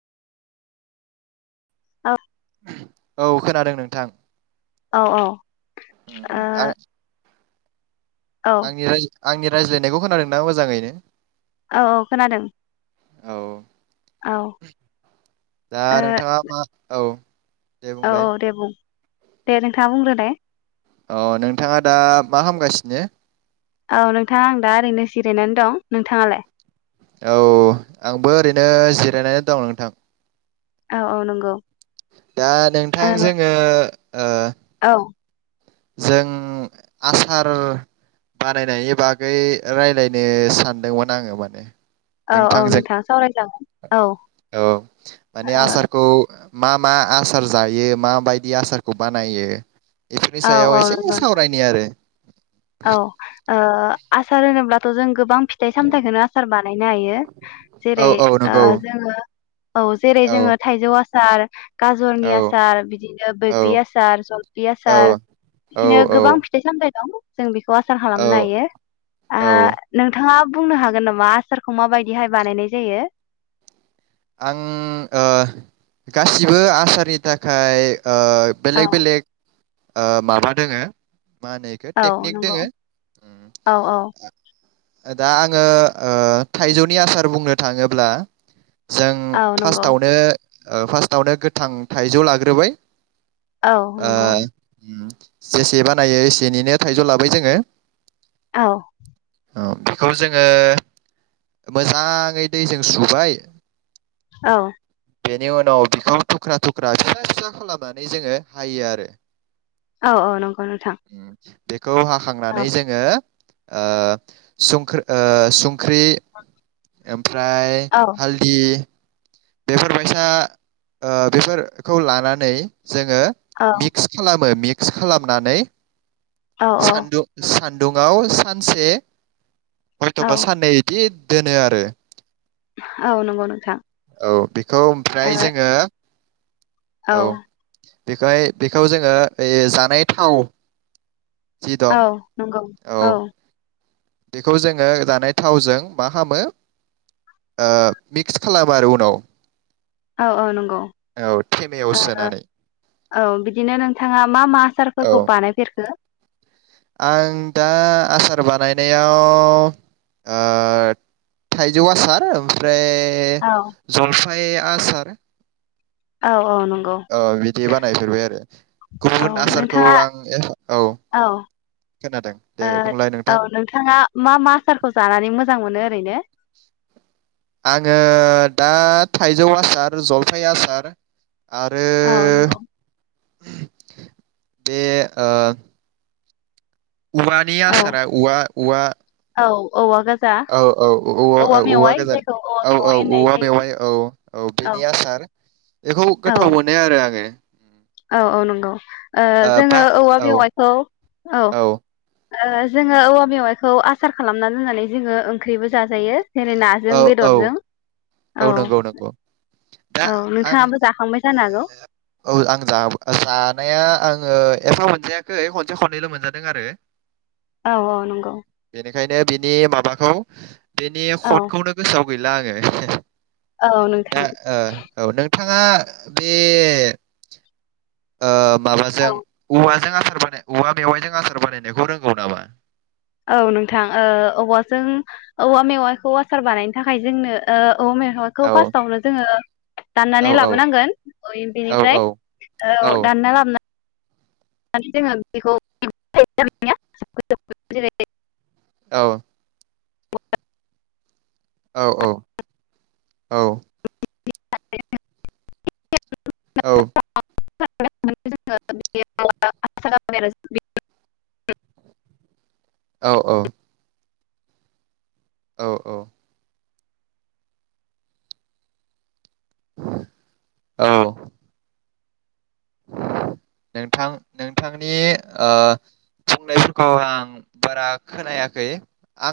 औ औ खोनादों नोंथां औ ओ औ आंनि राय आंनि रायज्लायनायखौ खोनादोंना मोजाङैनो? औ औ खोनादों औ औ ओ दा नोंथाङा मा औ दे औ औ बुंलाय दे बुं दे नोंथाङा बुंग्रो लाय अ नोंथाङा दा मा खामगासिनो? औ नोंथाङा आं दा ओरैनो जिरायनानै दं नोंथाङालाय? औ आंबो ओरैनो जिरायनानै दं नोंथां। औ औ नंगौ दा नोंथां ओ जोङो ओ औ जों आसार बानायनायनि बागै रायलायनो सानदोंमोन आङो माने औ औ नोंथांजों नोंथां सावरायजागोन औ ओ औ माने आसारखौ मा मा आसार जायो माबायदि आसारखौ बानायो? नि औ सायाव औ एसे नंगौ नोंथां सावरायनाय आरो औ ओ आसार होनोब्ला जों गोबां फिथाइ सामथाइखौनो आसार बानायनो हायो औ जेरै औ ओ नंगौ जोङो औ जेरै जोङो थाइजौ आसार सार औ गाजरनि आसार बिदिनो औ बैग्रि आसार जलफि औ आसार बिदिनो औ गोबां फिथाइ सामथायाइ दं जों बेखौ खौ आसार औ खालामनो हायो आं नोंथाङा बुंनो हागोन नामा आसारखौ माबायदिहाय बानायनाय जायो आं ओ गासिबो आसारनि थाखाय ओ औ बेलेग बेलेग ओ माबा दोङो मा होनो बेखौ औ टेकनिक नंगौ दोङो औ औ दा आङो ओ थाइजौनि आसार बुंनो थाङोब्ला जों औ नंगौ फार्स्टआवनो ओ फार्स्टआवनो गोथां थाइजौ लाग्रोबाय औ ओ नंगौ जेसे बानायो एसेनैनो थाइजौ लाबाय जोङो औ औ बेखौ जोङो मोजाङै दैजों सुबाय औ बेनि उनाव बिखौ थुख्रा थुख्रा फिसा फिसा खालामनानै जोङो हायो आरो औ औ नंगौ नोंथां खौ हाखांनानै औ जोङो ओ सुंख्रै ख्रि ओमफ्राय औ [unintelligible] बेफोरबायसा ओ बेफोरखौ लानानै जोङो औ मिक्स खालामो मिक्स मिक्स खालामनानै औ सान्दु सान दुङाव सानसे हयथ' बा औ साननै इदि दोनो आरो औ नंगौ नोंथां औ बेखौ ओमफ्राय जोङो औ बेखौहाय बेखौ जोङो ओइ जानाय थाव जि औ दं नंगो औ औ बेखौ जोङो जानाय थावजों मा खामो मिक्स खालामो आरो उनाव औ औ नंगौ औ थेमायाव ओ सोनानै औ बिदिनो नोंथाङा मा मा औ आसारफोरखौ बानायफेरखो आं दा आसार बानायनायाव ओ थाइजौ आसार ओमफ्राय ए औ जलफ फाय आसार औ औ नं गौ औ बिदि बानायफेरबाय आरो औ गुबुन आसारखौ नोंथाङा आं औ ओ खोनादों दे बुंलाय नोंथां औ नोंथाङा मा मा आसारखौ जानानै मोजां मोनो ओरैनो आङो दा थाइजौ आसार जलफि आसार आरो औ नंगौ बे ओ औवानि औ आसारा औवा औवा औ औवा गाजा औ-औ-अ-आ-औ-औ औवा मेवाइ गोजान जायखौ औवा औ औ मेवाइ होननाय औवा जायो मेवाइ औ औ बिनि आसार बेखौ औ गोथाव मोनो आरो आङो औ औ नंगौ ओ बा जोङो औवा औ बेवाइखौ औ ओ जोङो औवा मेवाइखौ आसार खालामना दोन्नानै जोङो ओंख्रिबो जा जायो जेरै औ नाजों औ बेदरजों औ नंगौ नंगौ दा औ आं नोंथाङाबो जाखांबाय जानो हागौ औ आं [unintelligible] जानाया आं ओ एफा मोनजायाखै खनसे खननैल' मोनजादों आरो औ औ नंगौ बेखायनो बिनि माबाखौ बेनि औ खटखौनो गोसोआव गैला आङो औ दा नोंथां [unintelligible] नोंथाङा बे ओ माबाजों औ औवाजों आसार थारमाने औवा मेवाइजों आसार बानायनायखौ रोंगौ नामा औ नोंथां ओ औवाजों औवा मेवाखौ आसार बानायनो थाखाय जोंनो ओ औवा मेवायखौ औ फार्स्टआवनो जोङो औ दाननानै लाबोनांगोन औ बेनिफ्राय औ दानना लाबोना माने जोङो बेखौ औ औ औ औ [unintelligible] औ [unintelligible] औ औ औ औ औ नोंथां नोंथांनि ओ बुंनायफोरखौ आं बारा खोनायाखै आं